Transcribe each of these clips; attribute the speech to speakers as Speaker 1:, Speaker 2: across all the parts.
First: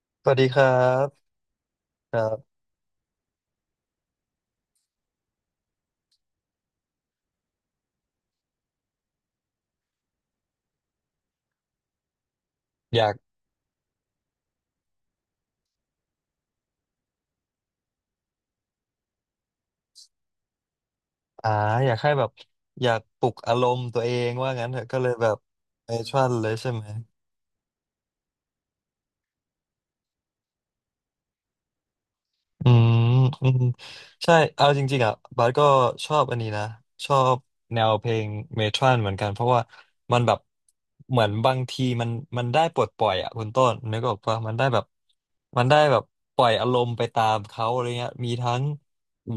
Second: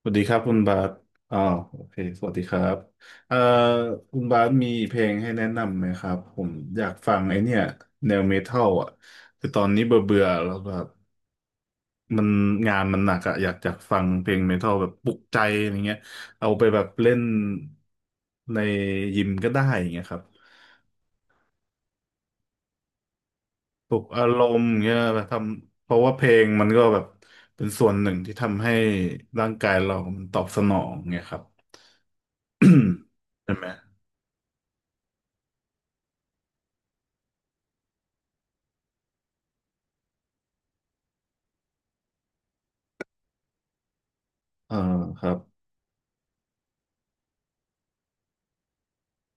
Speaker 1: สวัสดี
Speaker 2: ส
Speaker 1: ค
Speaker 2: วัส
Speaker 1: รับ
Speaker 2: ดี
Speaker 1: คุ
Speaker 2: ค
Speaker 1: ณ
Speaker 2: รั
Speaker 1: บาส
Speaker 2: บ
Speaker 1: อ๋อโอเค
Speaker 2: ค
Speaker 1: ส
Speaker 2: รั
Speaker 1: วัสดีค
Speaker 2: บ
Speaker 1: รับเอ่อคุณบาสมีเพลงให้แนะนำไหมครับผมอยากฟังไอเนี่ยแนวเมทัลอ่ะคือตอนนี้เบื่อเบื่อแล้วแบบมันงานมั
Speaker 2: อ
Speaker 1: นห
Speaker 2: ยา
Speaker 1: นั
Speaker 2: ก
Speaker 1: กอะอยากจะฟังเพลงเมทัลแบบปลุกใจอะไรเงี้ยเอาไปแบบเล่นในยิมก็ได้อย่างเงี้ยครับ
Speaker 2: อ่าอยากให้แบบอยากปลุกอารมณ์
Speaker 1: ปลุ
Speaker 2: ตัว
Speaker 1: ก
Speaker 2: เอ
Speaker 1: อา
Speaker 2: ง
Speaker 1: ร
Speaker 2: ว่า
Speaker 1: มณ์
Speaker 2: งั้นเถอะ
Speaker 1: เงี้ย
Speaker 2: ก็เลย
Speaker 1: แบบ
Speaker 2: แบ
Speaker 1: ท
Speaker 2: บ
Speaker 1: ำเพ
Speaker 2: เอ
Speaker 1: ราะ
Speaker 2: ช
Speaker 1: ว่าเพ
Speaker 2: วั
Speaker 1: ล
Speaker 2: น
Speaker 1: ง
Speaker 2: เลย
Speaker 1: มัน
Speaker 2: ใช่
Speaker 1: ก็
Speaker 2: ไหม
Speaker 1: แบบเป็นส่วนหนึ่งที่ทำให้ร่างกายเรามันตอบสนองเงี้ยครับ
Speaker 2: อืม อื
Speaker 1: ใช่
Speaker 2: ม
Speaker 1: ไหม
Speaker 2: ใช่เอาจริงๆอ่ะบาสก็ชอบอันนี้นะชอบแนวเพลงเมทรัลเหมือนกันเพราะว่ามันแบบเหมือนบางทีมันได้ปลดปล่อยอ่ะคุณต้นนึกออกปะมันได้
Speaker 1: เออ
Speaker 2: แบบ
Speaker 1: ครับ
Speaker 2: มันได้แบบปล่อยอารมณ์ไปตามเขาอะไรเงี้ยมีทั้ง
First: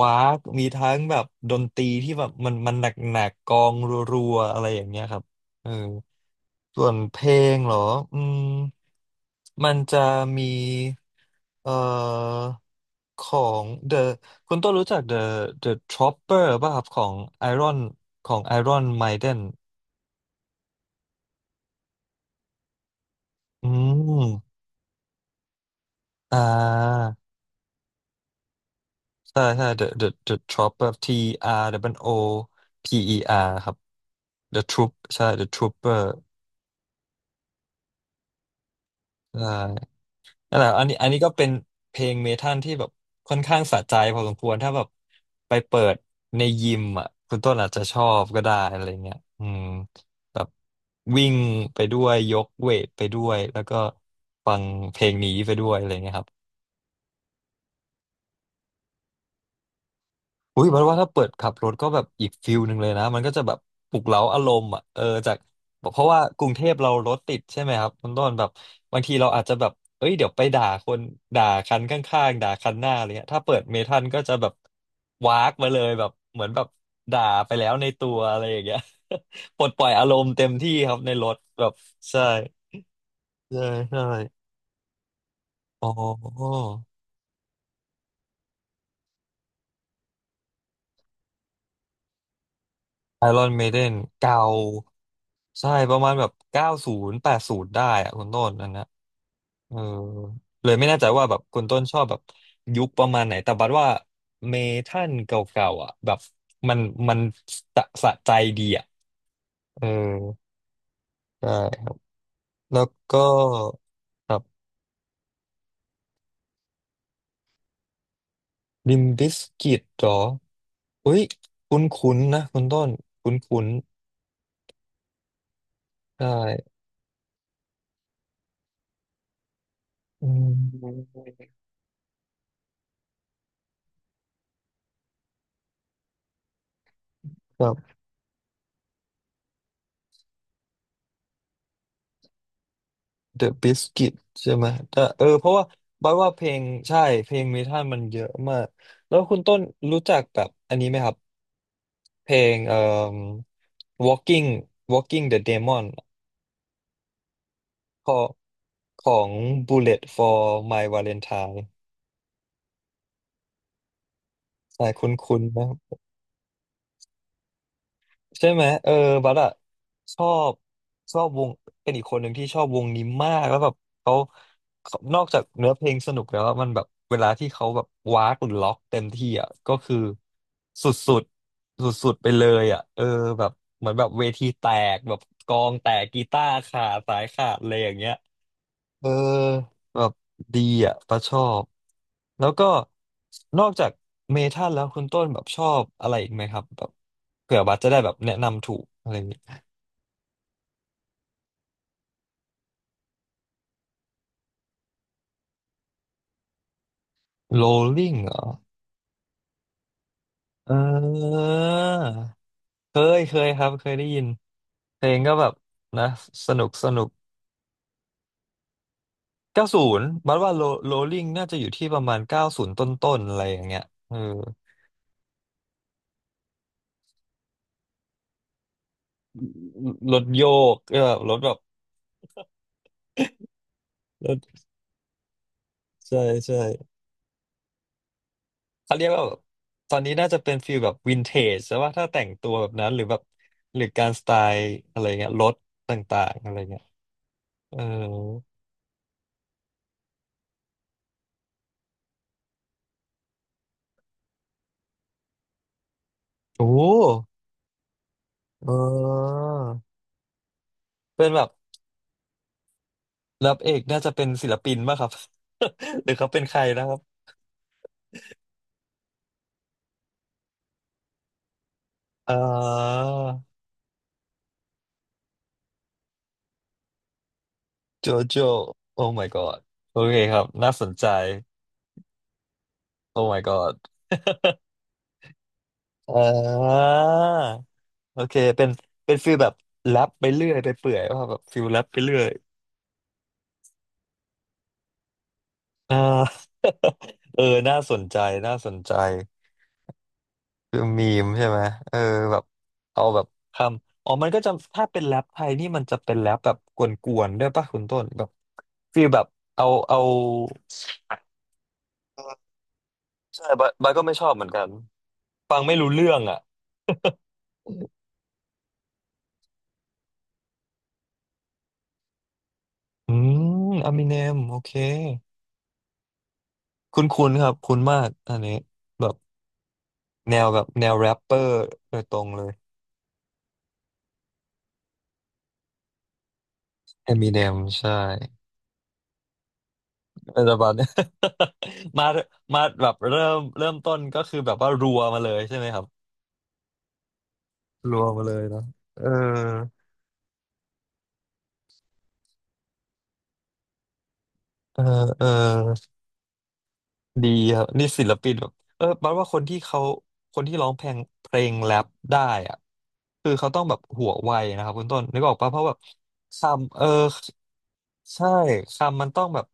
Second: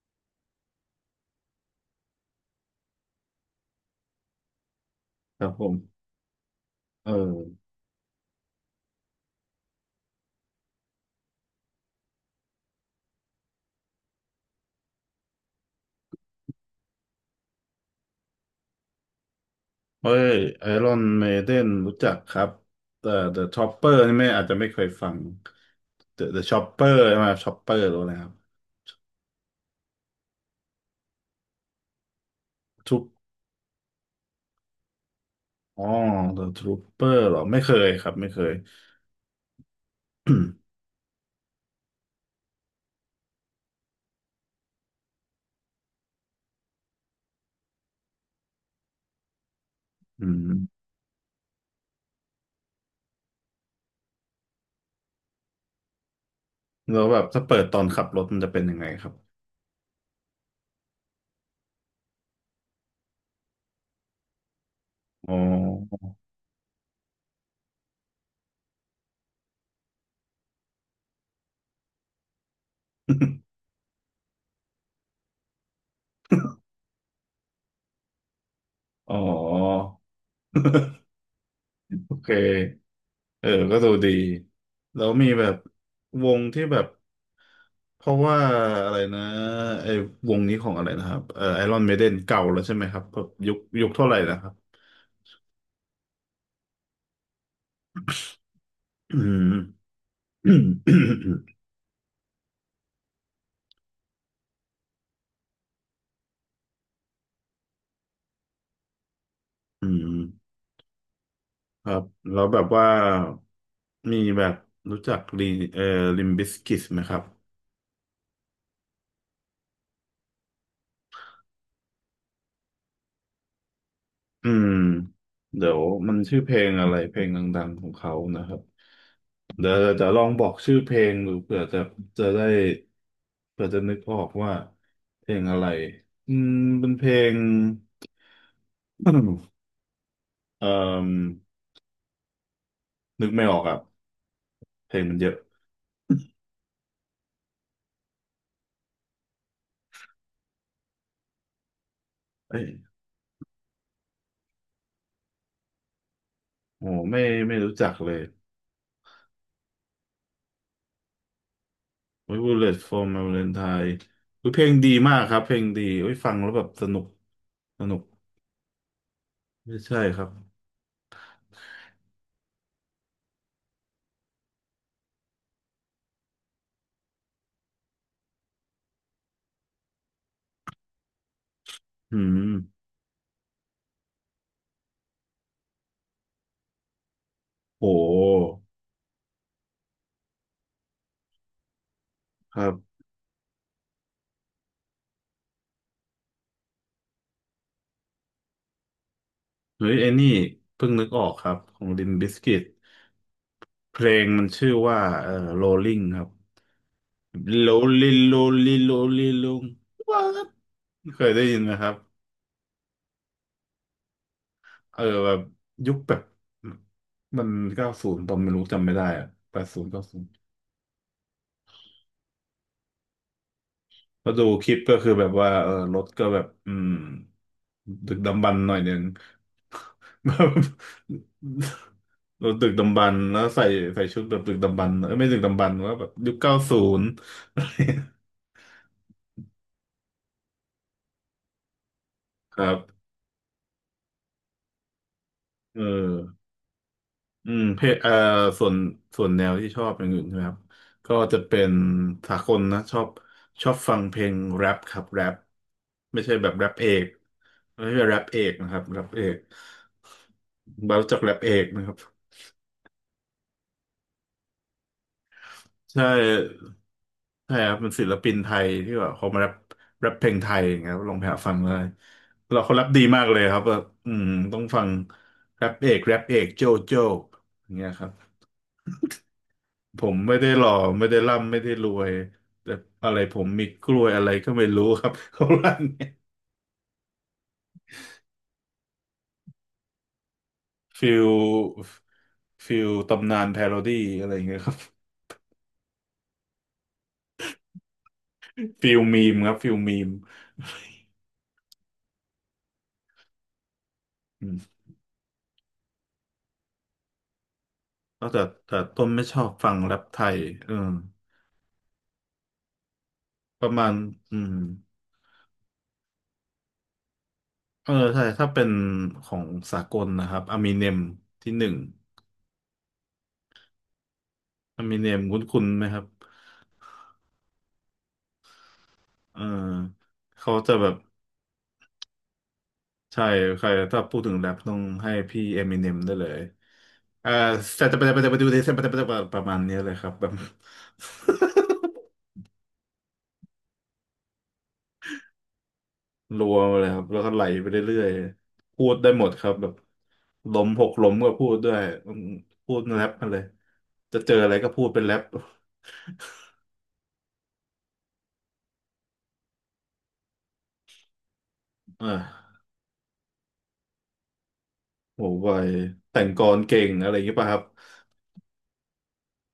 Speaker 2: วากมีทั้งแบบดนตรีที่แบบมันหนักๆกกองรัวๆอะไรอย่างเงี้ยครับ
Speaker 1: ครับผ
Speaker 2: เออ
Speaker 1: ม
Speaker 2: ส่วน
Speaker 1: เอ
Speaker 2: เพลง
Speaker 1: อ
Speaker 2: เหรออืมมันจะมีเอ่อของ The คุณต้นรู้จัก The Chopper ป่ะครับของ Iron ของ Iron Maiden
Speaker 1: เฮ้ยไอรอนเมเดนรู้จักครับแต่ The
Speaker 2: อื
Speaker 1: Chopper นี่ไม่อาจจะ
Speaker 2: ม
Speaker 1: ไม่เคยฟัง The
Speaker 2: อ่า
Speaker 1: The Chopper ใช่ไหมา Chopper หรืออะไรครับ
Speaker 2: ใช่ใช่ The Trooper T R W O
Speaker 1: ทุ
Speaker 2: P
Speaker 1: ป
Speaker 2: E R ครับ The Troop ใช่ The
Speaker 1: อ๋อ
Speaker 2: Trooper
Speaker 1: The Trooper เหรอไม่เคยครับไม่เคย
Speaker 2: ใช่ นั่นแหละอั นนี้อันนี้ก็เป็นเพลงเมทัลที่แบบค่อนข้างสะใจพอสมควร ถ้าแบบไปเปิดในยิมอ่ะคุณต้นอาจจะชอบก็ได้อะไรเงี้ยอืม
Speaker 1: อื
Speaker 2: แบบ
Speaker 1: ม
Speaker 2: วิ่งไปด้วยยกเวทไปด้วยแล้วก็ฟังเพลงนี้ไปด้วยอะไรเงี้ยครับ
Speaker 1: แล้วแบบถ้าเปิดตอนขับรถมันจะเป็นยังไงครับ
Speaker 2: อุ้ยเพราะว่าถ้าเปิดขับรถก็แบบอีกฟิลหนึ่งเลยนะมันก็จะแบบปลุกเร้าอารมณ์อ่ะเออ
Speaker 1: อ๋
Speaker 2: จา
Speaker 1: อ
Speaker 2: กเพราะว่ากรุงเทพเรารถติดใช่ไหมครับคุณต้นแบบบางทีเราอาจจะแบบเอ้ยเดี๋ยวไปด่าคนด่าคันข้างๆด่าคันหน้าอะไรเงี้ยถ้าเปิดเมทัลก็จะแบบวากมาเลยแบบเหมือนแบบด่าไปแล้วในตัวอะไรอย่างเงี้ย
Speaker 1: อ๋อ
Speaker 2: ปลดปล่อยอารมณ์เต็มที่ครับในรถแบบ
Speaker 1: โอ
Speaker 2: ใช่
Speaker 1: เคเออ
Speaker 2: ใช่
Speaker 1: ก็ดู
Speaker 2: ใช่
Speaker 1: ดีแล้วมีแบบ
Speaker 2: อ๋อ
Speaker 1: วงที่แบบ เพราะว่าอะไรนะไอ้วงนี้ของอะไรนะครับไอรอนเมเดนเก่าแล้วใช่ไหมครับแบ
Speaker 2: ไอ
Speaker 1: บ
Speaker 2: รอ
Speaker 1: ยุ
Speaker 2: น
Speaker 1: ค
Speaker 2: เมเด
Speaker 1: ยุค
Speaker 2: น
Speaker 1: เท่าไหร่นะ
Speaker 2: เก่า
Speaker 1: ครับ
Speaker 2: ใช่ประมาณแบบ90 80ได้อะคุณต้นอันนะ
Speaker 1: อืม
Speaker 2: เออ
Speaker 1: อื
Speaker 2: เลยไม่แน่ใจว่า
Speaker 1: ม
Speaker 2: แบบคุณต้นชอบแบบยุคประมาณไหนแต่บัดว่าเมทัลเก่าๆอ่ะแบบมันมันสะใจดีอ่ะเอ
Speaker 1: อื
Speaker 2: อ
Speaker 1: ม
Speaker 2: ใ
Speaker 1: ค
Speaker 2: ช่
Speaker 1: รับแล้วแบบ
Speaker 2: แล้
Speaker 1: ว่า
Speaker 2: วก็
Speaker 1: มี
Speaker 2: ครั
Speaker 1: แบบ
Speaker 2: บ
Speaker 1: รู้จักลีเอ่อลิมบิสกิสไหมครับ
Speaker 2: ลิมบิสกิตหรออุ้ยคุ้นๆนะคุณต้นคุ้น
Speaker 1: อืมเดี๋ยวมัน
Speaker 2: ๆใช่
Speaker 1: ชื่อเพลงอะไรเพลงดังๆของเขานะครับเดี๋ยวจะลอ
Speaker 2: อื
Speaker 1: งบอกชื่อเพลง
Speaker 2: ม
Speaker 1: ดูเผื่อจะจะได้เผื่อจะนึกออกว่าเพลงอะไรอืมเป็นเพลง
Speaker 2: ครับ
Speaker 1: เอ่อ นึกไม่
Speaker 2: The
Speaker 1: ออกอ่ะ
Speaker 2: Biscuit ใช่ไหม
Speaker 1: เพล
Speaker 2: แต่
Speaker 1: งมัน
Speaker 2: เอ
Speaker 1: เย
Speaker 2: อ
Speaker 1: อะ
Speaker 2: เพราะว่าบอยว่าเพลงใช่เพลงเมทัลมันเยอะมากแล้วคุณต้นรู้จักแบบอันนี้ไหมครับเพล
Speaker 1: เอ้
Speaker 2: ง
Speaker 1: ย
Speaker 2: Walking Walking the Demon
Speaker 1: โหไม่ไม่รู้จัก
Speaker 2: ข
Speaker 1: เล
Speaker 2: อ
Speaker 1: ย
Speaker 2: ของ Bullet for My Valentine
Speaker 1: We Bullet for My Valentine อุ๊ยเพลง
Speaker 2: ใช่
Speaker 1: ดี
Speaker 2: คุ
Speaker 1: มากค
Speaker 2: ้
Speaker 1: รับ
Speaker 2: น
Speaker 1: เพ
Speaker 2: ๆ
Speaker 1: ล
Speaker 2: ไหม
Speaker 1: งดีเอ้ยฟังแล้วแบบสนุกสนุก
Speaker 2: ใช่ไหมเออบัสอะ
Speaker 1: ไม่ใช่
Speaker 2: ช
Speaker 1: ครั
Speaker 2: อ
Speaker 1: บ
Speaker 2: บชอบวงเป็นอีกคนหนึ่งที่ชอบวงนี้มากแล้วแบบเขาเขานอกจากเนื้อเพลงสนุกแล้วอะมันแบบเวลาที่เขาแบบว้ากหรือล็อกเต็มที่อ่ะก็คือสุดๆสุด
Speaker 1: อื
Speaker 2: ๆไปเล
Speaker 1: ม
Speaker 2: ยอ่ะเออแบบเหมือนแบบเวทีแตกแบบกลองแตกกีตาร์ขาดสายขาดอะไร
Speaker 1: โ
Speaker 2: อย่างเงี้ย
Speaker 1: ห
Speaker 2: เออแบบดีอ่ะปะชอบแล้ว
Speaker 1: ค
Speaker 2: ก็
Speaker 1: รับ
Speaker 2: นอกจากเมทัลแล้วคุณต้นแบบชอบอะไรอีกไหมครับแบบเผื่อบัสจะได้แบบแนะนำถูกอะไรอย่างเงี้ย
Speaker 1: เฮ้ยไอ้นี่เพิ่งนึกออกครับของ Limp Bizkit เพลงมันชื่อว่าRolling ครับ
Speaker 2: โรลลิ่ง
Speaker 1: Rolling
Speaker 2: เหรอ
Speaker 1: Rolling Rolling Rolling ว้า
Speaker 2: เอ
Speaker 1: เคยได้
Speaker 2: อ
Speaker 1: ยินไหมครับ
Speaker 2: เคยเคยครับเคยได้ยิน
Speaker 1: เอ
Speaker 2: เพ
Speaker 1: อ
Speaker 2: ลง
Speaker 1: แบ
Speaker 2: ก็
Speaker 1: บ
Speaker 2: แบบ
Speaker 1: ยุค
Speaker 2: นะ
Speaker 1: แบบ
Speaker 2: สนุกสนุก
Speaker 1: มัน90ตอนไม่รู้จำไม่ได้อะแป
Speaker 2: เก้า
Speaker 1: ดศู
Speaker 2: ศู
Speaker 1: นย์
Speaker 2: น
Speaker 1: เก้า
Speaker 2: ย์
Speaker 1: ศูนย์
Speaker 2: บัสว่าโ o โรลลิ่งน่าจะอยู่ที่ประมาณเก้าศูนย์ต้นๆอะไรอย่างเงี้ยเออ
Speaker 1: ก็ดูคลิปก็คือแบบว่าเออรถก็แบบอืมดึกดำบรรพ์หน่อยหนึ่ง
Speaker 2: รถ
Speaker 1: แบ
Speaker 2: โย
Speaker 1: บ
Speaker 2: กเออแบบรถแบบ
Speaker 1: รถดึกดำบรรพ์แล้วใส่ใส่ชุด
Speaker 2: ร
Speaker 1: แบบดึ
Speaker 2: ถ
Speaker 1: กดำบรรพ์เออไม่ดึกดำบรรพ์ว่าแบบ
Speaker 2: ใช่
Speaker 1: ยุคเก้า
Speaker 2: ใช่
Speaker 1: ศูนย์
Speaker 2: เขาเรียกว่าแบบตอนนี้น่าจะเป็นฟีลแบบวินเทจใช่ว่าถ้าแต่งตัว
Speaker 1: ค
Speaker 2: แบ
Speaker 1: รั
Speaker 2: บ
Speaker 1: บ
Speaker 2: นั้นหรือแบบหรือการสไตล์อะไรเงี้ยรถ
Speaker 1: เออ
Speaker 2: ต่างๆอะไรเงี้ย
Speaker 1: อืม
Speaker 2: เออ
Speaker 1: เพลเอ่อส่วนส่วนแนวที่ชอบอย่างอื่น่ไครับก็จะเป็นสากลนะชอบชอบฟังเพลงแรปครับแรปไม่ใช่แบบแร
Speaker 2: โอ้
Speaker 1: ปเอกไม่ใช่แรปเอกนะ
Speaker 2: เอ
Speaker 1: ครับแรปเอ
Speaker 2: อ
Speaker 1: กเรารู้จัก
Speaker 2: เป็
Speaker 1: แร
Speaker 2: น
Speaker 1: ป
Speaker 2: แบบ
Speaker 1: เอกนะครับ
Speaker 2: รับเอกน่าจะเป็นศิลปินป่ะครับ
Speaker 1: ใช่
Speaker 2: หรือเขาเป็นใครนะครับ
Speaker 1: ใช่ครับเป็นศิลปินไทยที่แบบเขามาแรปแรปเพลงไทยอย่างเงี้ยครับลองไปหาฟังเลย
Speaker 2: อ่
Speaker 1: เราเขาแรปดี
Speaker 2: า
Speaker 1: มากเลยครับแบบอืมต้องฟังแรปเอกแรปเอกโจโจอย่างเงี้ยค
Speaker 2: โจ
Speaker 1: รับ
Speaker 2: โจโอ้ Oh my god โอ
Speaker 1: ผ
Speaker 2: เค
Speaker 1: มไม่
Speaker 2: ครับ
Speaker 1: ได้หล่อ
Speaker 2: น่าสน
Speaker 1: ไม่
Speaker 2: ใจ
Speaker 1: ได้ร่ำไม่ได้รวยแต่อะไร
Speaker 2: โอ้
Speaker 1: ผ
Speaker 2: my
Speaker 1: มมี
Speaker 2: god
Speaker 1: กล้วยอะไรก็ไม่รู้ครับ เขาลั่นเนี่ย
Speaker 2: อ่าโอเคเป็นเป็นฟีลแบบแรปไปเรื่อยไปเปื่อย
Speaker 1: ฟิ
Speaker 2: ว่า
Speaker 1: ล
Speaker 2: แบบฟีลแรปไปเรื่อย
Speaker 1: ฟิลตำนานพาโรดี้อะไรอย่างเงี้ยครับ
Speaker 2: อ่า เออ น่าสนใจน่าสน
Speaker 1: ฟิ
Speaker 2: ใจ
Speaker 1: ลมีมครับฟิลมีม
Speaker 2: คือมีมใช่ไหม เออแบบ เอาแบบคำอ๋อมันก็
Speaker 1: อื
Speaker 2: จะ
Speaker 1: ม
Speaker 2: ถ้าเป็นแรปไทยนี่มันจะเป็นแรปแบบกวนๆ ด้วยป่ะคุณต้นแบ
Speaker 1: แล้ว
Speaker 2: บ
Speaker 1: แต่
Speaker 2: ฟี
Speaker 1: ต้
Speaker 2: ล
Speaker 1: น
Speaker 2: แบ
Speaker 1: ไม่
Speaker 2: บ
Speaker 1: ชอบ
Speaker 2: เอา
Speaker 1: ฟังแร
Speaker 2: เอา
Speaker 1: ปไทยเออ
Speaker 2: ใช่
Speaker 1: ป
Speaker 2: บาย
Speaker 1: ระมา
Speaker 2: บา
Speaker 1: ณ
Speaker 2: ยก็ไม่ชอบ
Speaker 1: อื
Speaker 2: เหมือน
Speaker 1: ม
Speaker 2: กัน ฟังไม่รู้เรื่องอ่ะ
Speaker 1: เออใช่ถ้าเป็นของสากลนะครับอ m ม n เนมที่หนึ่ง
Speaker 2: อืมอามิเนมโอเค
Speaker 1: อ m มิเนมคุ้นๆไหมครับ
Speaker 2: คุ้นคุ้นครับ คุ้นมาก อันนี้ แบบ
Speaker 1: เออ
Speaker 2: แนว
Speaker 1: เขา
Speaker 2: แบบ
Speaker 1: จะ
Speaker 2: แน
Speaker 1: แบบ
Speaker 2: วแรปเปอร์โดยตรงเลย
Speaker 1: ใช่ใครถ้าพูดถึงแรปต้องให้พี่เอมิเนมได้เลย
Speaker 2: อา
Speaker 1: เอ่
Speaker 2: มิ
Speaker 1: อ
Speaker 2: เนม
Speaker 1: แต่
Speaker 2: ใช่
Speaker 1: แต่แต่แต่ไปดูที่แต่ประมาณเนี้ยเลยครับแบบ
Speaker 2: อะไรประมาณเนี้ย มา มาแบบเริ่มต้นก็คือแบบว่ารัวมาเลยใช่ไหมครับ
Speaker 1: รัวมาเลยครับแล้วก็ไหลไปเรื่
Speaker 2: รั
Speaker 1: อ
Speaker 2: ว
Speaker 1: ย
Speaker 2: มาเลยเนาะ
Speaker 1: ๆพูด
Speaker 2: เออ
Speaker 1: ได้หมดครับแบบล้มหกล้มก็พูดด้วยอืมพูดแรปมาเลยจะเจออะไรก็
Speaker 2: เอ
Speaker 1: พู
Speaker 2: อ
Speaker 1: ดเป็นแรป
Speaker 2: เออดีครับนี่ศิลปินแบบเออแปลว่าคนที่เขาคนที่ร้องเพลงเพลงแรป
Speaker 1: เออ
Speaker 2: ได้อะคือเขาต้องแบบหัวไวนะครับคุณต้นนึ
Speaker 1: โห
Speaker 2: กออก
Speaker 1: ไว
Speaker 2: ปะเพราะแบบ
Speaker 1: แต่งกลอน
Speaker 2: คำ
Speaker 1: เก่
Speaker 2: เออ
Speaker 1: งอะไรอย่างเงี้ยป่ะครับ
Speaker 2: ใช่คำมันต้องแบบ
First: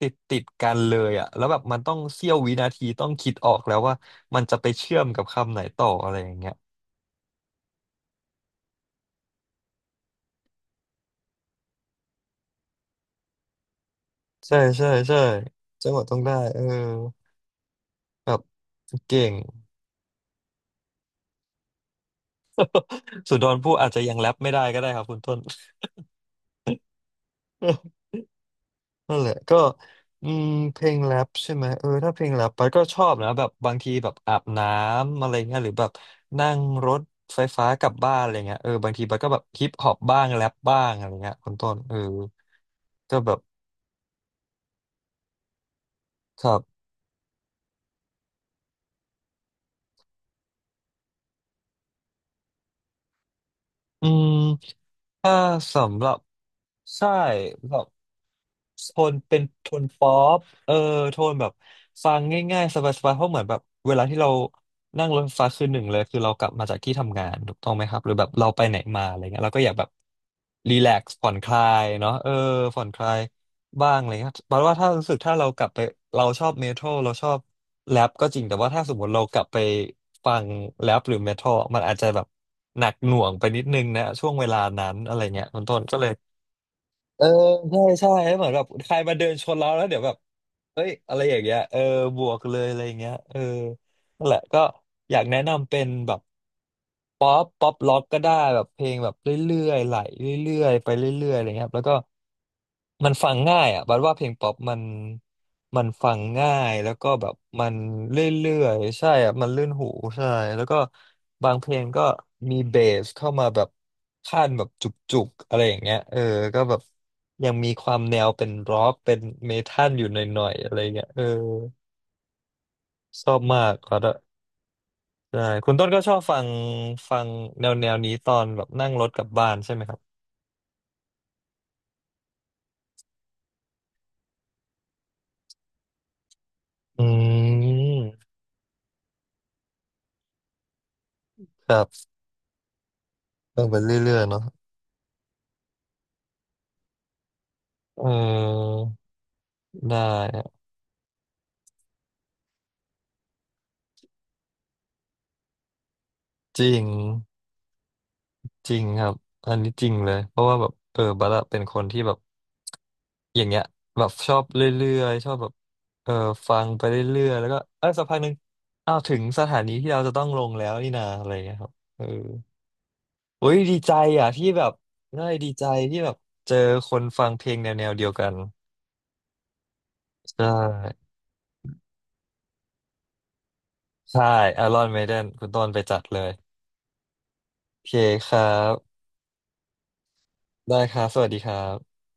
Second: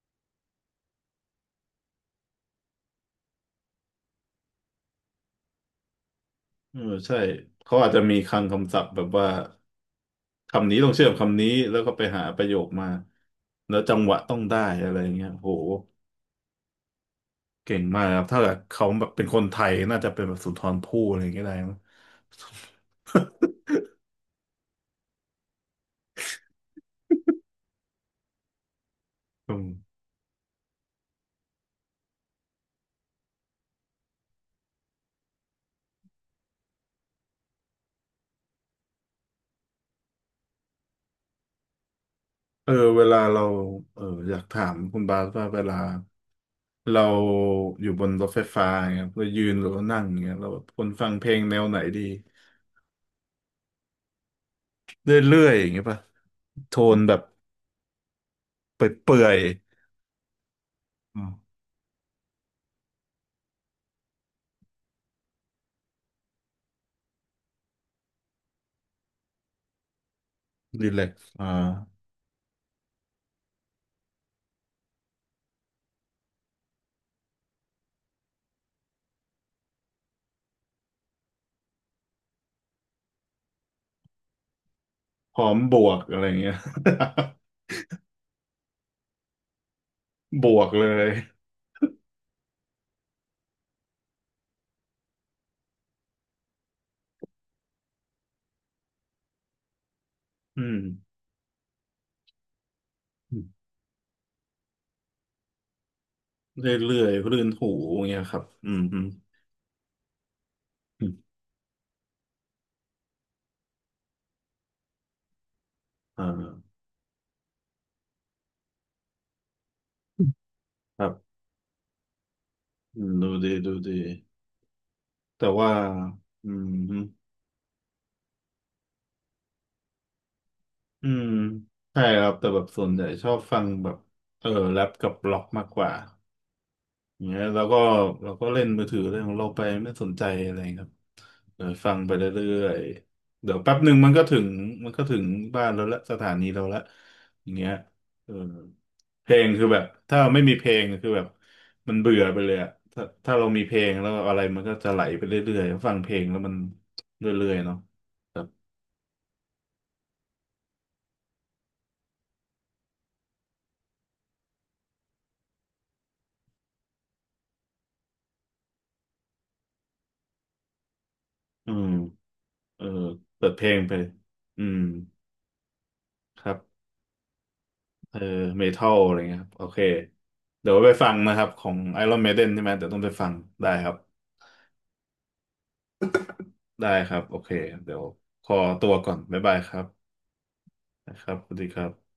Speaker 2: ติดกันเลยอะแล้วแบบมันต้องเสี้ยววินาทีต้องคิดออกแล้วว่ามันจะไปเชื่อมกับคำไหนต่ออะไรอย่างเงี้ย
Speaker 1: เออใช่เขาอาจจะมีคลังคำศัพท์แบบว่าคำนี้ต้องเชื่อมคำนี้แล้วก็ไปหาประโยคมาแล้วจังหวะต้อง
Speaker 2: ใช่
Speaker 1: ได้
Speaker 2: ใช่
Speaker 1: อะไรอย่าง
Speaker 2: ใช่
Speaker 1: เงี้ยโห
Speaker 2: จังหวะต้องได้เออ
Speaker 1: เก่งมากครับ
Speaker 2: แบ
Speaker 1: ถ้า
Speaker 2: บ
Speaker 1: เกิดเขาแบบ
Speaker 2: เก่
Speaker 1: เป็น
Speaker 2: ง
Speaker 1: คนไทยน่าจะเป็นแบบสุนทรภู่อะไรอย่างเงี้ยได้มั้ง
Speaker 2: สุดอนผู้ อาจจะยังแรปไม่ได้ก็ได้ครับคุณต้น นั่นแหละ
Speaker 1: อื
Speaker 2: ก็
Speaker 1: ม
Speaker 2: อืมเพลงแรปใช่ไหมเออถ้าเพลงแรปไปก็ชอบนะแบบบางทีแบบอาบน้ำอะไรเงี้ยหรือแบบนั่งรถไฟฟ้ากลับบ้านอะไรเงี้ยเออบางทีไปก็แบบฮิปฮอปบ้างแรปบ้างอะไรเงี้ยคุณต้นเออ
Speaker 1: เออเวลา
Speaker 2: ก็แบบ
Speaker 1: เราเอออยากถามคุณบาสว่าเวลา
Speaker 2: ครับ
Speaker 1: เราอยู่บนรถไฟฟ้าอย่างเงี้ยเรายืนหรือว่านั่งอย่างเงี้ยเราแบบคนฟังเพลงแนวไหนดี
Speaker 2: อืมถ้า
Speaker 1: เรื่อยๆอย่างเงี้ยป่ะ
Speaker 2: สำหรับ
Speaker 1: โทน
Speaker 2: ใช่
Speaker 1: แบบ
Speaker 2: แบบ โทน
Speaker 1: เปื่อ
Speaker 2: เป็
Speaker 1: ย
Speaker 2: นโทนป๊อปเออ
Speaker 1: ๆ
Speaker 2: โท
Speaker 1: อืม
Speaker 2: นแบบฟังง่ายๆสบายๆเพราะเหมือนแบบเวลาที่เรานั่งรถไฟฟ้าคือหนึ่งเลยคือเรากลับมาจากที่ทำงานถูกต้องไหมครับหรือแบบเราไปไหนมาอะไรเงี้ยเราก็อยากแบบรี
Speaker 1: รี
Speaker 2: แล
Speaker 1: แล
Speaker 2: ก
Speaker 1: ก
Speaker 2: ซ์
Speaker 1: ซ์
Speaker 2: ผ่อน
Speaker 1: อ่า
Speaker 2: คลายเนาะเออผ่อนคลายบ้างอะไรเงี้ยแปลว่าถ้ารู้สึกถ้าเรากลับไปเราชอบเมทัลเราชอบแรปก็จริงแต่ว่าถ้าสมมติเรากลับไปฟังแรปหรือเมทัลมันอาจจะแบบหนักหน่วงไปนิดนึงนะช่วงเวลานั้นอะไร
Speaker 1: พ
Speaker 2: เงี้
Speaker 1: ร้
Speaker 2: ย
Speaker 1: อม
Speaker 2: คุณ
Speaker 1: บ
Speaker 2: ต้น
Speaker 1: ว
Speaker 2: ก็
Speaker 1: ก
Speaker 2: เลย
Speaker 1: อะไรอย่างเงี้ย
Speaker 2: เออใช่ใช่ให้เหมือนแบบใครมาเดินชนเราแล้วเดี๋ยวแบบ
Speaker 1: บวก
Speaker 2: เฮ้
Speaker 1: เล
Speaker 2: ย
Speaker 1: ย
Speaker 2: อะไรอย่างเงี้ยเออบวกเลยอะไรอย่างเงี้ยเออ นั่นแหละก็อยากแนะนำเป็นแบบป๊อปป๊อปล็อกก็ได้แบบเพลงแบบเรื่อยๆไหลเรื่
Speaker 1: อื
Speaker 2: อย
Speaker 1: ม
Speaker 2: ๆไปเรื่อยๆอะไรเงี้ยครับแล้วก็มันฟังง่ายอ่ะบัดว่าเพลงป๊อปมันฟังง่า
Speaker 1: เรื่อ
Speaker 2: ย
Speaker 1: ย
Speaker 2: แล้วก็แบ
Speaker 1: ๆ
Speaker 2: บ
Speaker 1: รื่น
Speaker 2: มั
Speaker 1: หู
Speaker 2: น
Speaker 1: อย่าง
Speaker 2: เร
Speaker 1: เงี้ยครับ
Speaker 2: ื่อ
Speaker 1: อื
Speaker 2: ย
Speaker 1: มอื
Speaker 2: ๆ
Speaker 1: ม
Speaker 2: ใช่อ่ะมันลื่นหูใช่แล้วก็
Speaker 1: อืม
Speaker 2: บางเพลงก็มีเบสเข้ามาแบบขั้นแบบจุกๆอะไรอย่างเงี้ยเออ
Speaker 1: อ่
Speaker 2: ก็
Speaker 1: า
Speaker 2: แบบยังมีความแนวเป็นร็อกเป็นเมทัลอยู่หน่อยๆอะไร
Speaker 1: ค
Speaker 2: เงี้ย
Speaker 1: รั
Speaker 2: เออ
Speaker 1: บอืม
Speaker 2: ช
Speaker 1: ดู
Speaker 2: อบ
Speaker 1: ดี
Speaker 2: มา
Speaker 1: ดู
Speaker 2: กค
Speaker 1: ดี
Speaker 2: รับ ใช่
Speaker 1: แต่ว่า
Speaker 2: คุณต้นก็ชอบฟั
Speaker 1: อื
Speaker 2: ง
Speaker 1: มฮึ
Speaker 2: ฟังแนวนี้ตอนแบบนั่งรถกลับบ้านใช่ไหมครับ
Speaker 1: อืมใช่ครับแต่แบบส่วนใหญ่ชอบฟังแบบเออแรปกับร็อกมากกว่า
Speaker 2: อื
Speaker 1: อย่างเงี้ยเราก็
Speaker 2: ม
Speaker 1: เราก็เล่นมือถือเรื่องของเราไปไม่สนใจอะไรครับเดี๋ย
Speaker 2: ค
Speaker 1: ว
Speaker 2: รั
Speaker 1: ฟังไป
Speaker 2: บ
Speaker 1: เรื่อยๆเดี๋ยว
Speaker 2: ฟัง
Speaker 1: แป๊
Speaker 2: ไป
Speaker 1: บหนึ่งมัน
Speaker 2: เรื่อ
Speaker 1: ก็
Speaker 2: ยๆ
Speaker 1: ถึ
Speaker 2: เนาะ
Speaker 1: งมันก็ถึงบ้านเราละสถานีเราละอย่างเงี้ย
Speaker 2: เอ
Speaker 1: เออ
Speaker 2: อ
Speaker 1: เพลงคือแบบ
Speaker 2: ได้
Speaker 1: ถ้าเราไม่มีเพ
Speaker 2: อะ
Speaker 1: ลงคือแบบมันเบื่อไปเลยอะถ้าเรามีเพลงแล้วอะไรมันก็จะไหลไปเรื่อยๆฟังเพลงแล้วมัน
Speaker 2: จริง
Speaker 1: เรื่อยๆเนาะ
Speaker 2: จริงครับอันนี้จริงเลยเพราะว่าแบบเออบัลละเป็นคนที่แบบอย่างเงี้ยแบบชอบเรื่อยๆชอบแบบเออฟังไปเรื่อยๆแล้วก็เออสักพักหนึ่งอ้าวถึงสถานีที่เราจะต้องลงแล้วนี่นาอะไรเงี้ยค
Speaker 1: อื
Speaker 2: รับ
Speaker 1: ม
Speaker 2: เออ
Speaker 1: เออเปิ
Speaker 2: อุ้
Speaker 1: ด
Speaker 2: ย
Speaker 1: เพล
Speaker 2: ดี
Speaker 1: งไป
Speaker 2: ใจอ่ะที่
Speaker 1: อื
Speaker 2: แบบ
Speaker 1: ม
Speaker 2: ได้ดีใจที่แบบ
Speaker 1: ครั
Speaker 2: เจอ
Speaker 1: บ
Speaker 2: คนฟังเพลงแนวเดียว
Speaker 1: เออ
Speaker 2: กัน
Speaker 1: เมทัลอะไรเงี้ยครับโอเค
Speaker 2: ใช่
Speaker 1: เดี๋ยวไปฟังนะครับของ Iron Maiden ใช่ไหมเดี๋ยวต้องไปฟังได้ครับ
Speaker 2: ใช่ Iron Maiden คุณต้นไปจัดเลย
Speaker 1: ได้ครับโอเค
Speaker 2: โอเค
Speaker 1: เดี๋ยว
Speaker 2: ครั
Speaker 1: ขอ
Speaker 2: บ
Speaker 1: ตัวก่อนบ๊ายบายครับ
Speaker 2: ได้ครับ
Speaker 1: นะ
Speaker 2: ส
Speaker 1: ค
Speaker 2: วัส
Speaker 1: รับ
Speaker 2: ดีค
Speaker 1: สวั
Speaker 2: รั
Speaker 1: สดีครั
Speaker 2: บ
Speaker 1: บ